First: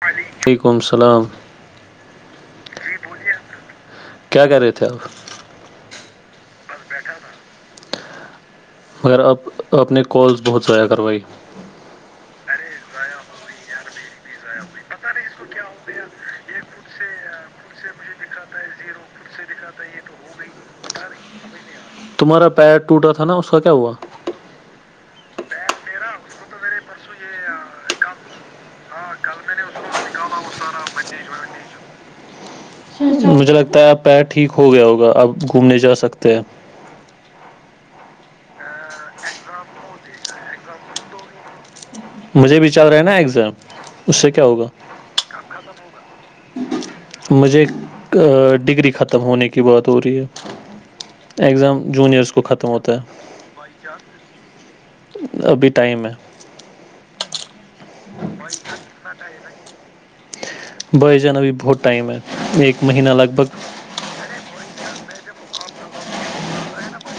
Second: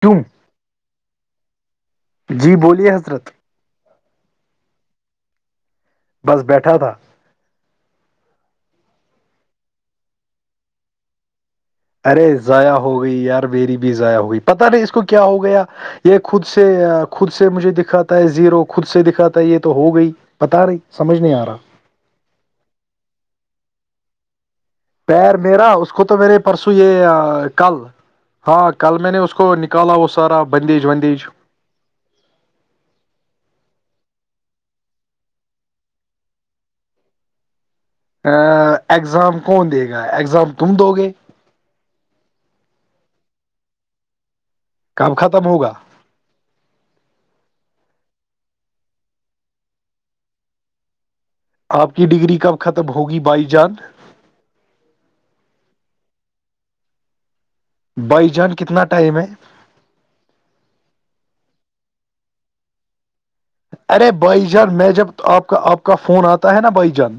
کیوں وعلیکم السلام جی بولیے حضرت کیا کر رہے تھے آپ بس بیٹھ کٹھا تھا مگر آپ آپ نے کالز بہت ضائع کروائی ارے ضائع ہو گئی یار بییری بھی ضائع ہو پتا نہیں اس کو کیا ہو گیا یہ خود سے خود سے مجھے دکھاتا ہے زیرو خود سے دکھاتا ہے یہ تو ہو گئی پتا نہیں سمجھ نہیں آ رہا تمہارا پیر ٹوٹا تھا نا اس کا کیا ہوا پیر میرا اس کو تو میرے پرسوں یہ کل ہاں کل میں نے اس کو نکالا وہ سارا بندیج وندیج مجھے لگتا ہے آپ پیر ٹھیک ہو گیا ہوگا آپ گھومنے جا سکتے ہیں ا ایگزام کون دے گا ایگزام تم دو گے مجھے بھی چل رہا ہے نا ایکزم اس سے کیا ہوگا کب ختم ہوگا مجھے ڈگری ختم ہونے کی بات ہو رہی ہے اگزام آپ کی جونیئرس ڈگری کو کب ختم ہوتا ہے ہوگی بائی جان ٹائمہ بھائی جان کتنا ٹائم ہے بھائی جانا بھی بہت ٹائم ہے ایک مہینہ لگ بھگ ارے بھائی جان میں جب تو آپ کا آپ کا فون آتا ہے نا بھائی جان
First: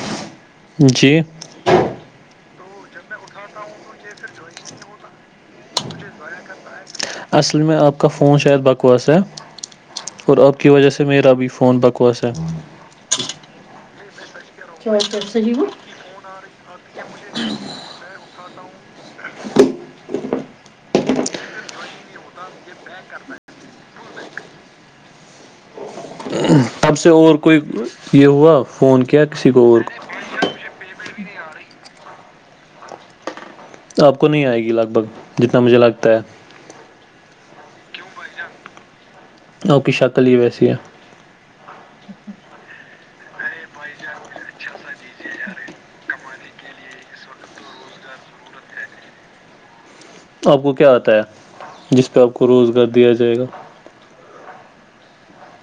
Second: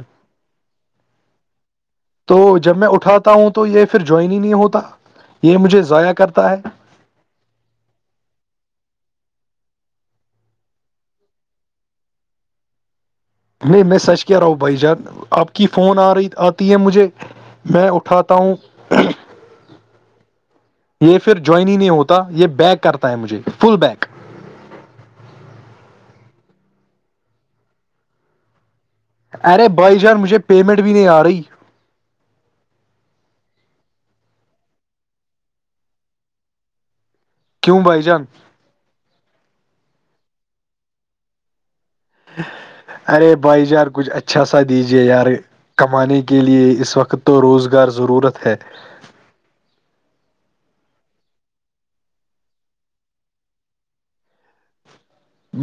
جی تو جب میں اٹھاتا ہوں تو یہ پھر جوائن ہی نہیں ہوتا یہ مجھے ضائع کرتا ہے اصل میں آپ کا فون شاید بکواس ہے اور آپ کی وجہ سے میرا بھی فون بکواس ہے نہیں میں سچ کہہ رہا ہوں بھائی جان آپ ہے کی فون آ رہی آتی ہے مجھے میں اٹھاتا ہوں [unintelligible] یہ پھر جوائن ہی نہیں ہوتا یہ بیک کرتا ہے مجھے فل بیک تب سے اور کوئی یہ ہوا فون کیا کسی کو ارے اور کو؟ بائی جان مجھے پیمنٹ بھی نہیں آ رہی آپ کو نہیں آئے گی لگ بھگ جتنا مجھے لگتا ہے کیوں بھائی جان اوک شکل ہی ویسی ہے ارے بھائی جار کچھ اچھا سا دیجیے یار کمانے کی کے لیے اس وقت تو روزگار ضرورت ہے آپ کو کیا آتا ہے جس پہ آپ کو روزگار دیا جائے گا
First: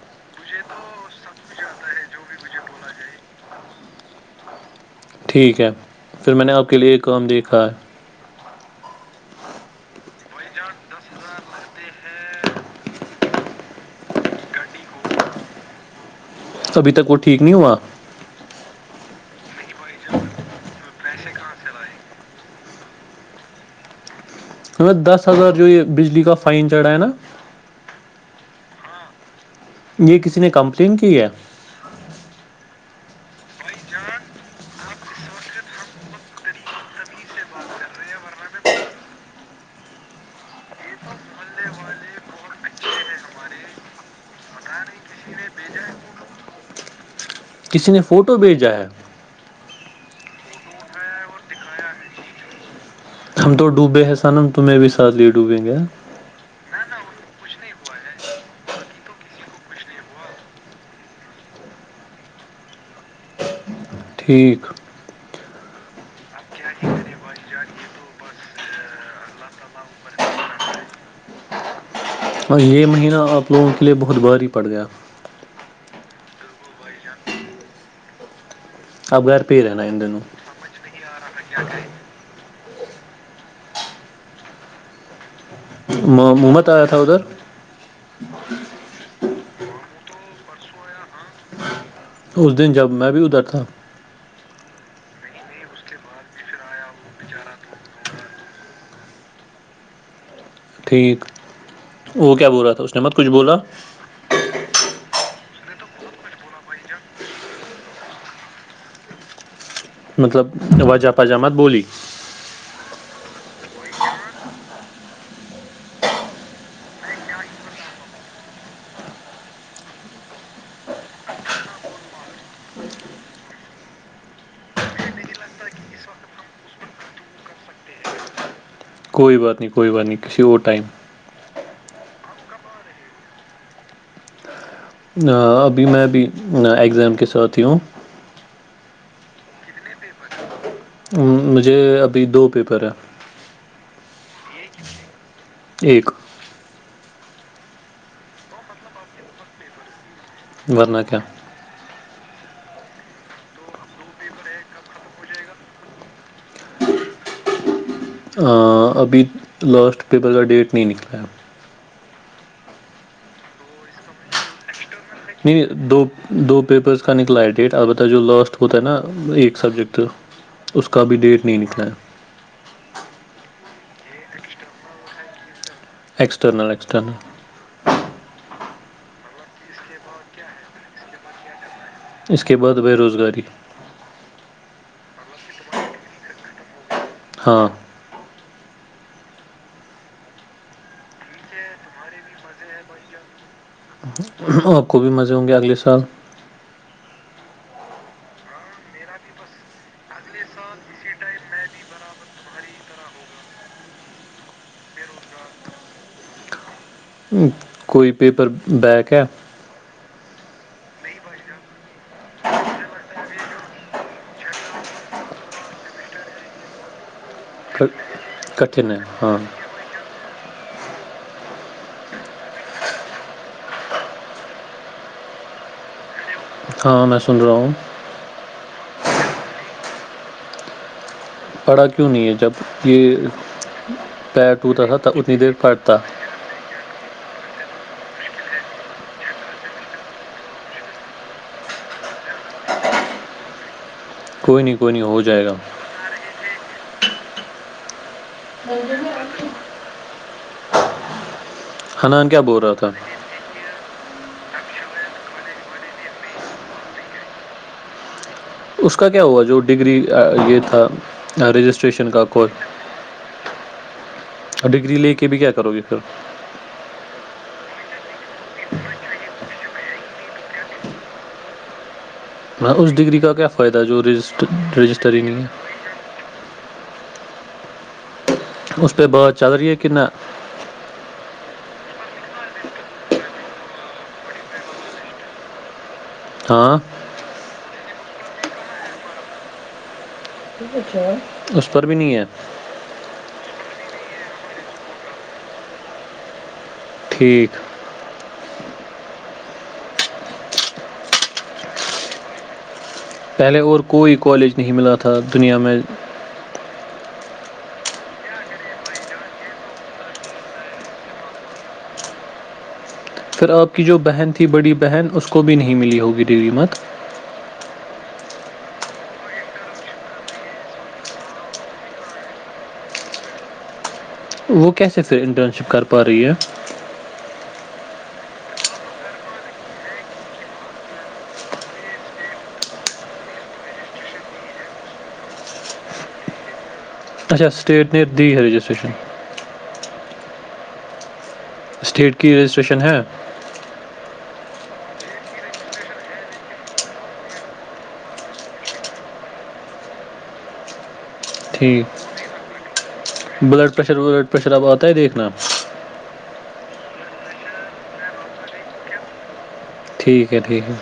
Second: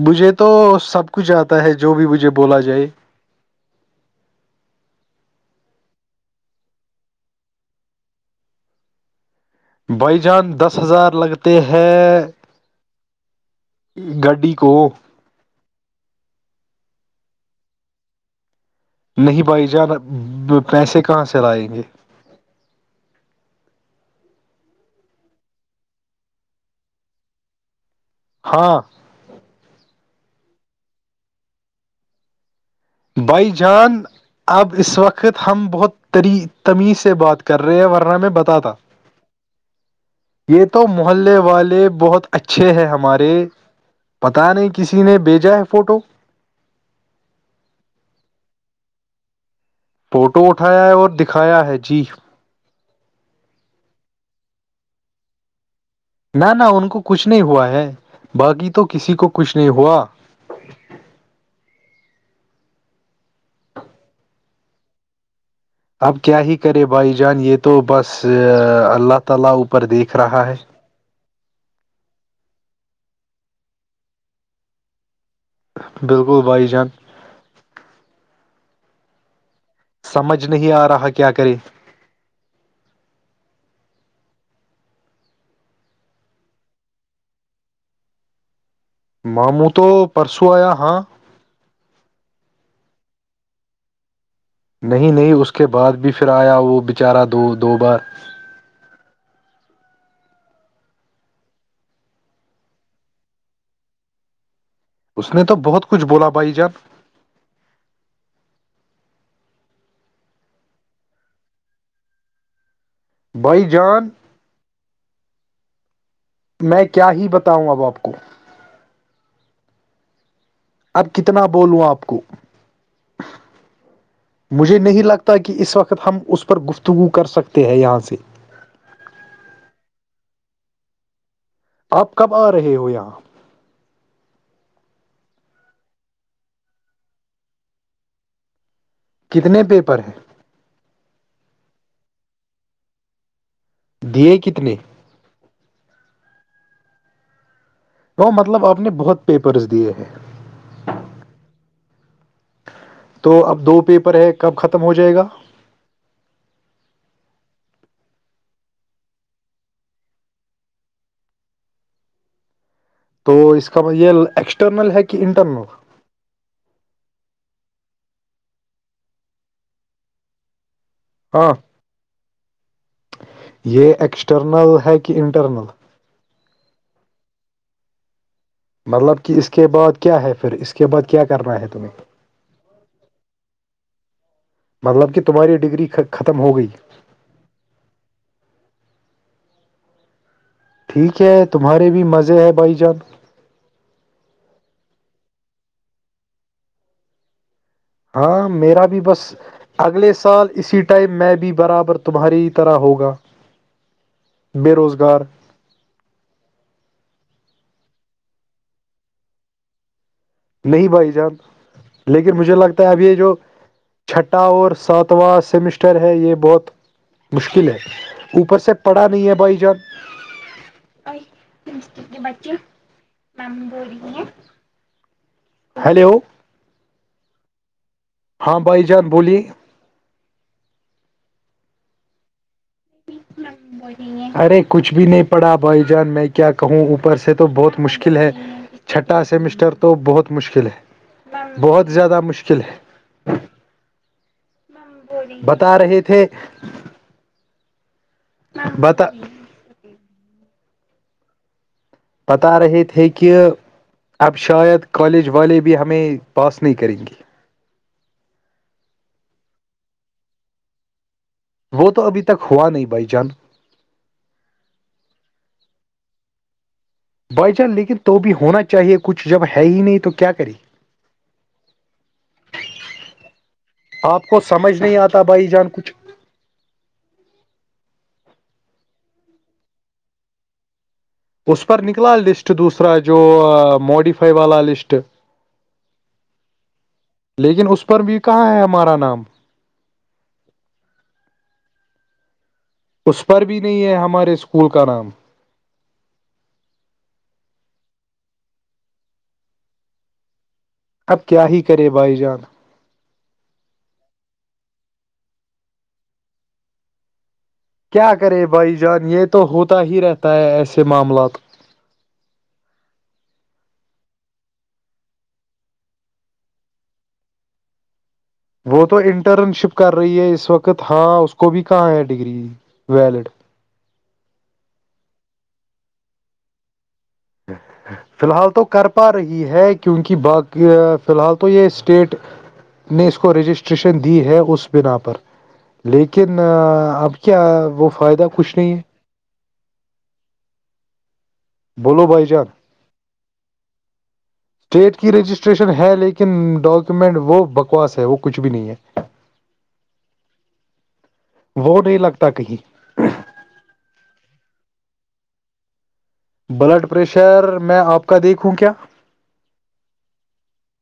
مجھے تو سب کچھ آتا ہے جو بھی مجھے بولا جائے ٹھیک ہے پھر میں نے آپ کے لیے ایک کام دیکھا ہے بھائی جان دس ہزار لگتے ہے گاڈی کو ابھی تک وہ ٹھیک نہیں ہوا نہیں بھائی جان پیسے کہاں سے لیں گے ہمیں دس ہزار جو یہ بجلی کا فائن چڑھا ہے نا ہاں یہ کسی نے کمپلین کی ہے بھائی جان اب اس وقت ہم بہت تری تمیز سے بات کر رہے ورنہ میں بتاا یہ تو محلے والے بہت اچھے ہیں ہمارے پت نہیں کسی نے بھیجا ہے فوٹو ک نے فوٹو بھیجا ہے فوٹو اٹھایا ہے اور دکھایا ہے جی ہم تو ڈوبے ہیں سانم تمہیں بھی ساتھ لیے ڈوبیں گے نہ نہ ان کو کچھ نہیں ہوا ہے باقی تو کسی کو کچھ نہیں ہوا ٹھیک اب کیا ہی کرے بھائی جان یہ تو بس اللہ تعالی اوپر دیکھ رہا ہے اور یہ مہینہ آپ لوگوں کے لیے بہت بھاری پڑ گیا بالکل بائی جان اب گھر پہ ہی رہنا ان دنوں سمجھ نہیں آ رہا کہ کیا کرے م محمت آیا تھا ادھر ماموں تو پرسوں آیا ہاں اس دن جب میں بھی ادر تھا نہیں نہیں اس کے بعد بھی پھر آیا وہ بچارہ دو بار ٹھیک وہ کیا بول رہا تھا اس نے مت کچھ بولا اس نے تو بہت کچھ بولا بھائی جان مطلب وجہ پجامت بولی بائی جان میں کیا ہی بتاؤوںں اب آپ کو اب کتنا بولوں آپ کو مجھے نہیں لگتا کہ اس وقت ہم اس پر گفتگو کر سکتے ہیں یہاں سے کوئی بات نہیں کوئی بات نہیں کسی اور ٹائم آپ کب آ رہے ہو یہاں ابھی میں ابھی اگزام کے ساتھ ہی ہوں کتنے پیپر ہیں مجھے ابھی دو پیپر ہیں دیے کتنے ایک وہ مطلب آپ نے بہت پیپرس دیے ہیں ورنہ کیا تو اب دو پیپر ہے کب ختم ہو جائے گا ابھی لاسٹ پیپر کا ڈیٹ نہیں نکلا ہے تو اس کاط یہ ایکسٹرنل ہے کہ انٹرنل نہیں دو دو پیپرس کا نکل ف لائٹ ڈیٹ ا البتہ جو لاسٹ ہوتا نا ایک سبجیکٹ اس کا بھیھی ڈیٹ ہاں نہیں نکلا ہے یہ ایکسٹرنل ہے کہ انٹرنل اکسٹرنل اکسٹرنل مطلب کہ اس کے بعد کیا ہے پھر اس کے بعد کیا کرنا ہے تمہیں اس کے بعد بے روزگاری مطلب کہ تمہاری ڈگری ختم ہو گئی ہاں ٹھیک ہے تمہارے بھی مزے ہے بھائی جان آپ کو بھی مزے ہوں گے اگلے سال ہاں میرا بھی بس اگلے سال اسی ٹائم میں بھی برابر تمہاری ہی طرح ہوگا بے روزگار کوئی پیپر بیک ہے نہیں بھائی جان لیکن مجھے لگتا ہے اب یہ جو چھٹا اور ساتواں سیمسٹر ہے یہ بہت مشکل ہے اوپر سے کٹھن پڑا نہیں ہے ہاں بھائی جان ن بچ میم بول رہی ہیں ہیلو ہاں میں سن رہا ہوں ہاں بھائی جان بولیے پڑھا کیوں نہیں ہے جب یہ پیر ارے ٹوٹا کچھ تھا بھی تب نہیں اتنی دیر پڑا بھائی پڑھتا جان میں کیا کہوں اوپر سے بہت مشکل ہے چھٹا سیمسٹر تو بہت مشکل ہے بہت زیادہ مشکل ہے کوئی نہیں کوئی نہیں ہو جائے گا بتا رہے تھے بڈ بتا رکھ حنان کیا پتاہ بول رہا رہی تھا تھ ہے کہ اب شاید کالج والے بھی ہمیں پاس نہیں کریں گے اس کا کیا ہوا جو ڈگری یہ تھا وہ تو رجسٹریشن ابھی کا تک ہوا نہیں بھائی جان اور ڈگری لے کے بھی کیا کرو گے پھر بھائی چان لیکن تو بھی ہونا چاہیے کچھ جب ہے ہی نہیں تو کیا کری ہ اس ڈگری کا کیا فائدہ ہے جو کو رجسٹر سمجھ رجسٹر ہی آتا نہیں بھائی جان ہے کچھ [inaudible] [unintelligible] اس پہ بعد چل رہی ہے کہ نہ اس پر نکلا لسٹ دوسرا جو موڈیفائی والا لسٹ ہاں لیکن اس پر بھی کہاں ہے ہمارا نام اس پر بھی نہیں ہے اس پر بھی نہیں ہے ہمارے اسکول کا نام ٹھیک اب کیا ہی کرے بھائی جان پہلے اور کوئی کالج نہیں ملا تھا دنیا میں کیا کرے بھائی جان یہ تو ہوتا ہی رہتا ہے ایسے معاملات [inaudible] [unintelligible] وہ تو انٹرن شپ کر رہی ہے اس وقت ہاں اس کو بھی کہاں ہے ڈگری ویلڈ وہ کیسے پھر انٹرن شپ کر پا رہی ہے فی الحال تو کر پا رہی ہے کیونکہ باقی فی الحال تو یہ اسٹیٹ نے اس کو رجسٹریشن دی ہے اس بنا پر لیکن اب کیا اچھا وہ اسٹیٹ نے فائدہ دی کچھ نہیں ہے رجسٹریشن بولو اسٹیٹ کی رجسٹریشن ہے اسٹیٹ کی رجسٹریشن ہے لیکن ڈاکومنٹ وہ بکواس ہے وہ کچھ بھی نہیں ہے وہ نہیں ٹھیک لگتا کہیں بلڈ پریشر ولڈ پریشر اب آتا ہے دیکھنا بلڈ پریشر میں آپ کا دیکھوں کیا ٹھیک ہے ٹھیک ہے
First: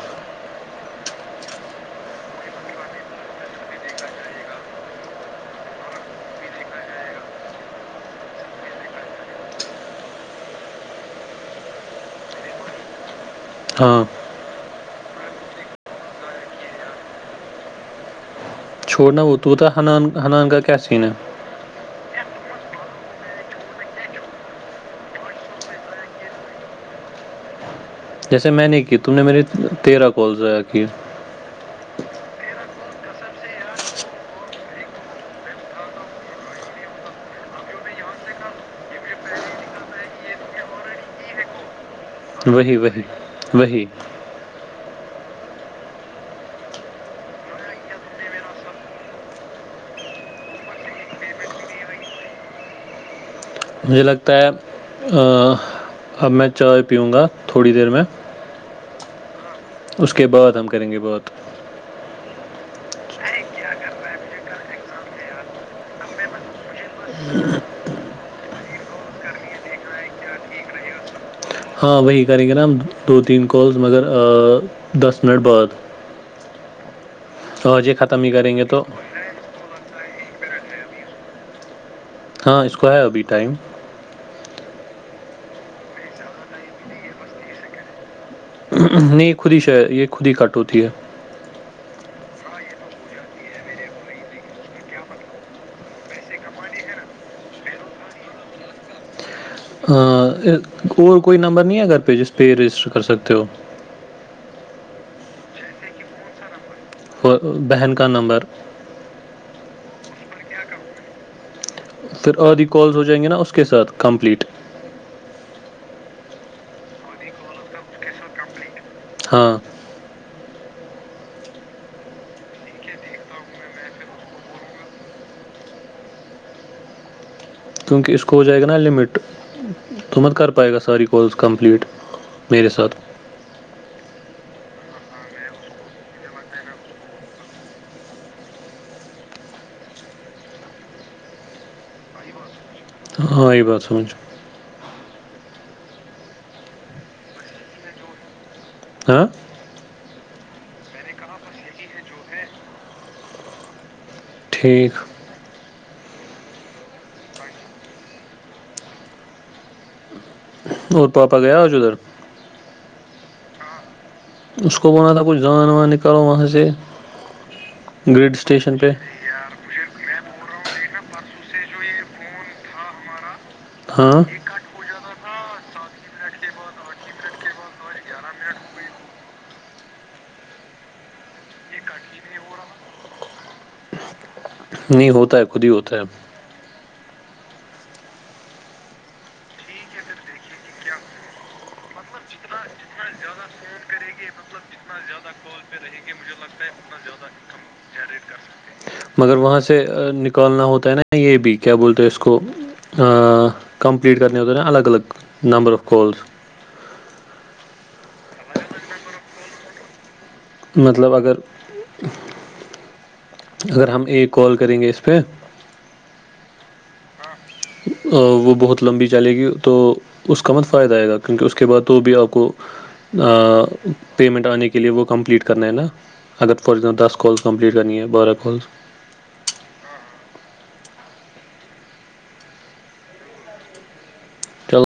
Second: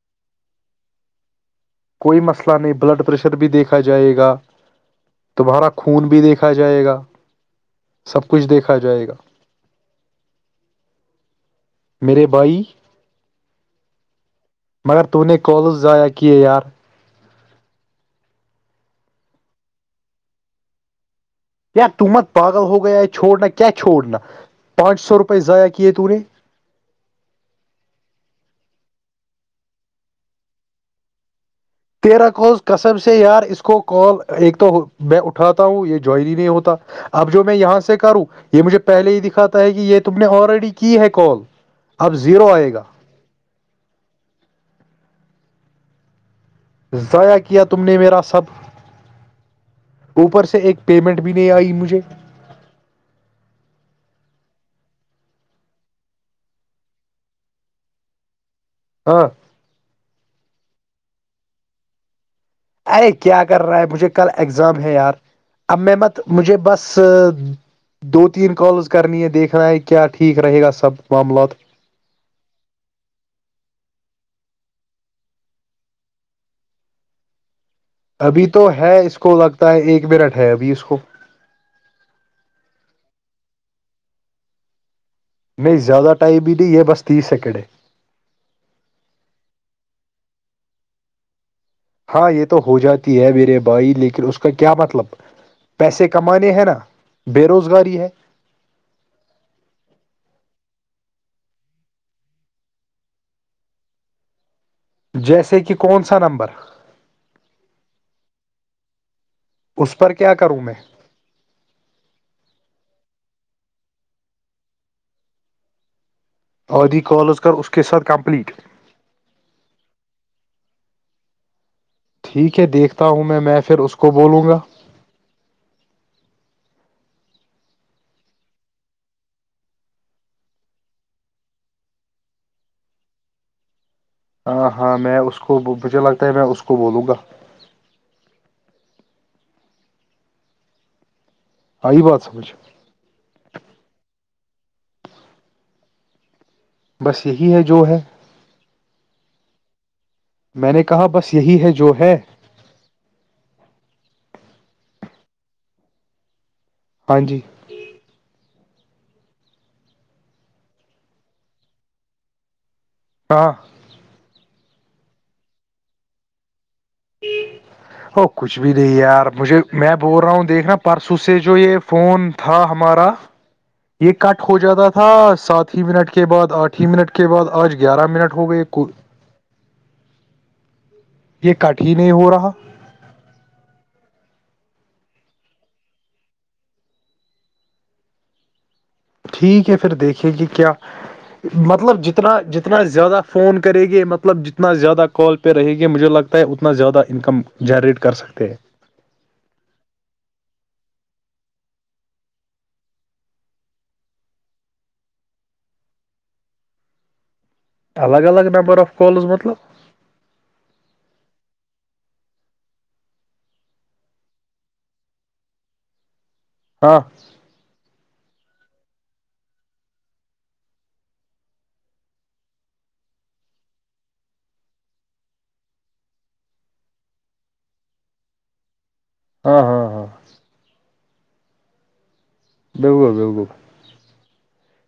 کوئی مسئلہ نہیں بلڈ پریشر بھی دیکھا جائے گا تمہارا خون بھی دیکھا جائے گا سب کچھ دیکھا جائے گا میرے بھائی ہاں مگر ت نے کالز ضائع کیے یار چھوڑنا وہ تو پتا ہنان ہنان کا کی سین ہے کیا ت مت پاگل ہوگیا ہے چھوڑنا کیا چھوڑنا پانچ سو روپئے ضائع کیے تو نے جیسے میں نے کی تم نے میری تیرہ کال ضائع کی تیرا کوز کصب سے یار اس کو کال ایک تو میں اٹھاتا ہوں یہ جوائن ہی نہیں ہوتا اب جو میں یہاں سے کروں یہ مجھے پہلے ہی دکھاتا ہے کہ یہ تم نے آلریڈی کی ہے کال اب زیرو آئے وہی گا وہی وہی ضائع کیا تم نے میرا سب اوپر سے ایک پیمنٹ بھی نہیں آئی مجھے مجھے لگتا ہے اب میں چائے پیوں گا تھوڑی دیر میں ہاں اس کے بعد ہم کریں گے بہت اے کیا کر رہا ہے مجھے کل اگزام ہے یار اب میں مت مجھے بس دو تین کالز کرنی ہے دیکھنا ہے کیا ٹھیک رہے گا سب معاملات ہاں وہی کریں گے نا ہم دو تین کالس مگر دس منٹ بعد آج یہ ختم ہی ابھی کریں تو گے ہے اس کو لگتا ہے ایک بیرٹھ ہے ابھی اس کو ہاں اس کو ہے ابھی ٹائم نہیں زیادہ ٹائم بھی نہیں یہ بس تیس سیکنڈ ہے نہیں خود ہی شار یہ خود ہی کٹ ہوتی ہے ہاں یہ تو ہو جاتی ہے میرے بھائی لیکن اس کا کیا مطلب پیسے کمانے ہے نا بے روزگاری ہے اور کوئی نمبر نہیں ہے گھر پہ جس پہ رجسٹر کر سکتے ہو جیسے کہ کون سا نمبر بہن کا نمبر اس پر کیا کروں میں پھر آدھی کالز ہو جائیں گے نا اس کے ساتھ کمپلیٹ آدھی کالز کر اس کے ساتھ کمپلیٹ ہاں ٹھیک ہے دیکھتا ہوں میں میں پھر اس کو بولوں گا کیونکہ اس کو ہو جائے گا نا لمٹ تو مت کر پائے گا سر یہ کورس کمپلٹ میرے ساتھ ہاں ہاں میں اس کو مجھے لگتا ہے میں اس کو بولوں گا آئی بات سمجھ ہاں یہ بات سوچ بس یہی ہے جو ہے ہاں میں نے کہا بس یہی ہے جو ہے ٹھیک ہاں جی اور پاپا گیا آ ج ادھر ہاں اس کو بوولنا تھا کچھ جان وان نکالو وہاں سے ا گریڈ کچھ بھی اسٹیشن پہ نہیں یار مجھے میں بول رہا ہوں دیکھنا پرسوں سے جو یہ فون تھا ہمارا یہ ہاں کٹ ہو جاتا تھا تھا سات ہی منٹ کے بعد آٹھ ہی منٹ کے بعد آج گیارہ منٹ ہو گئے کو یہ کاٹ کی نہیں ہو رہا نہیں ہوتا ہے خود ہی ہوتا ہے ٹھیک ہے پھر دیکھے گی کیا مطلب جتنا جتنا زیادہ فون کرے گی مطلب جتنا زیادہ کال پہ رہے گی مجھے لگتا ہے اتنا زیادہ انکم جنریٹ کر سکتے ہیں مگر وہاں سے نکالنا ہوتا ہے نا یہ بھی کیا بولتے ہیں اس کو کمپلیٹ کرنے ہوتا ہے نا الگ الگ نمبر آف کالز الگ الگ نمبر آف کالز مطلب مطلب اگر اگر ہم ایک کال کریں گے اس پہ ہاں وہ بہت لمبی چلے گی تو اس کا مت فائدہ آئے گا کیونکہ اس کے بعد تو بھی آپ کو پیمنٹ آنے کے لیے وہ کمپلیٹ کرنا ہے نا اگر فار ایگزامپل دس کالس کمپلیٹ کرنی ہے بارہ کالس ہاں ہاں ہاں بو بگو چلو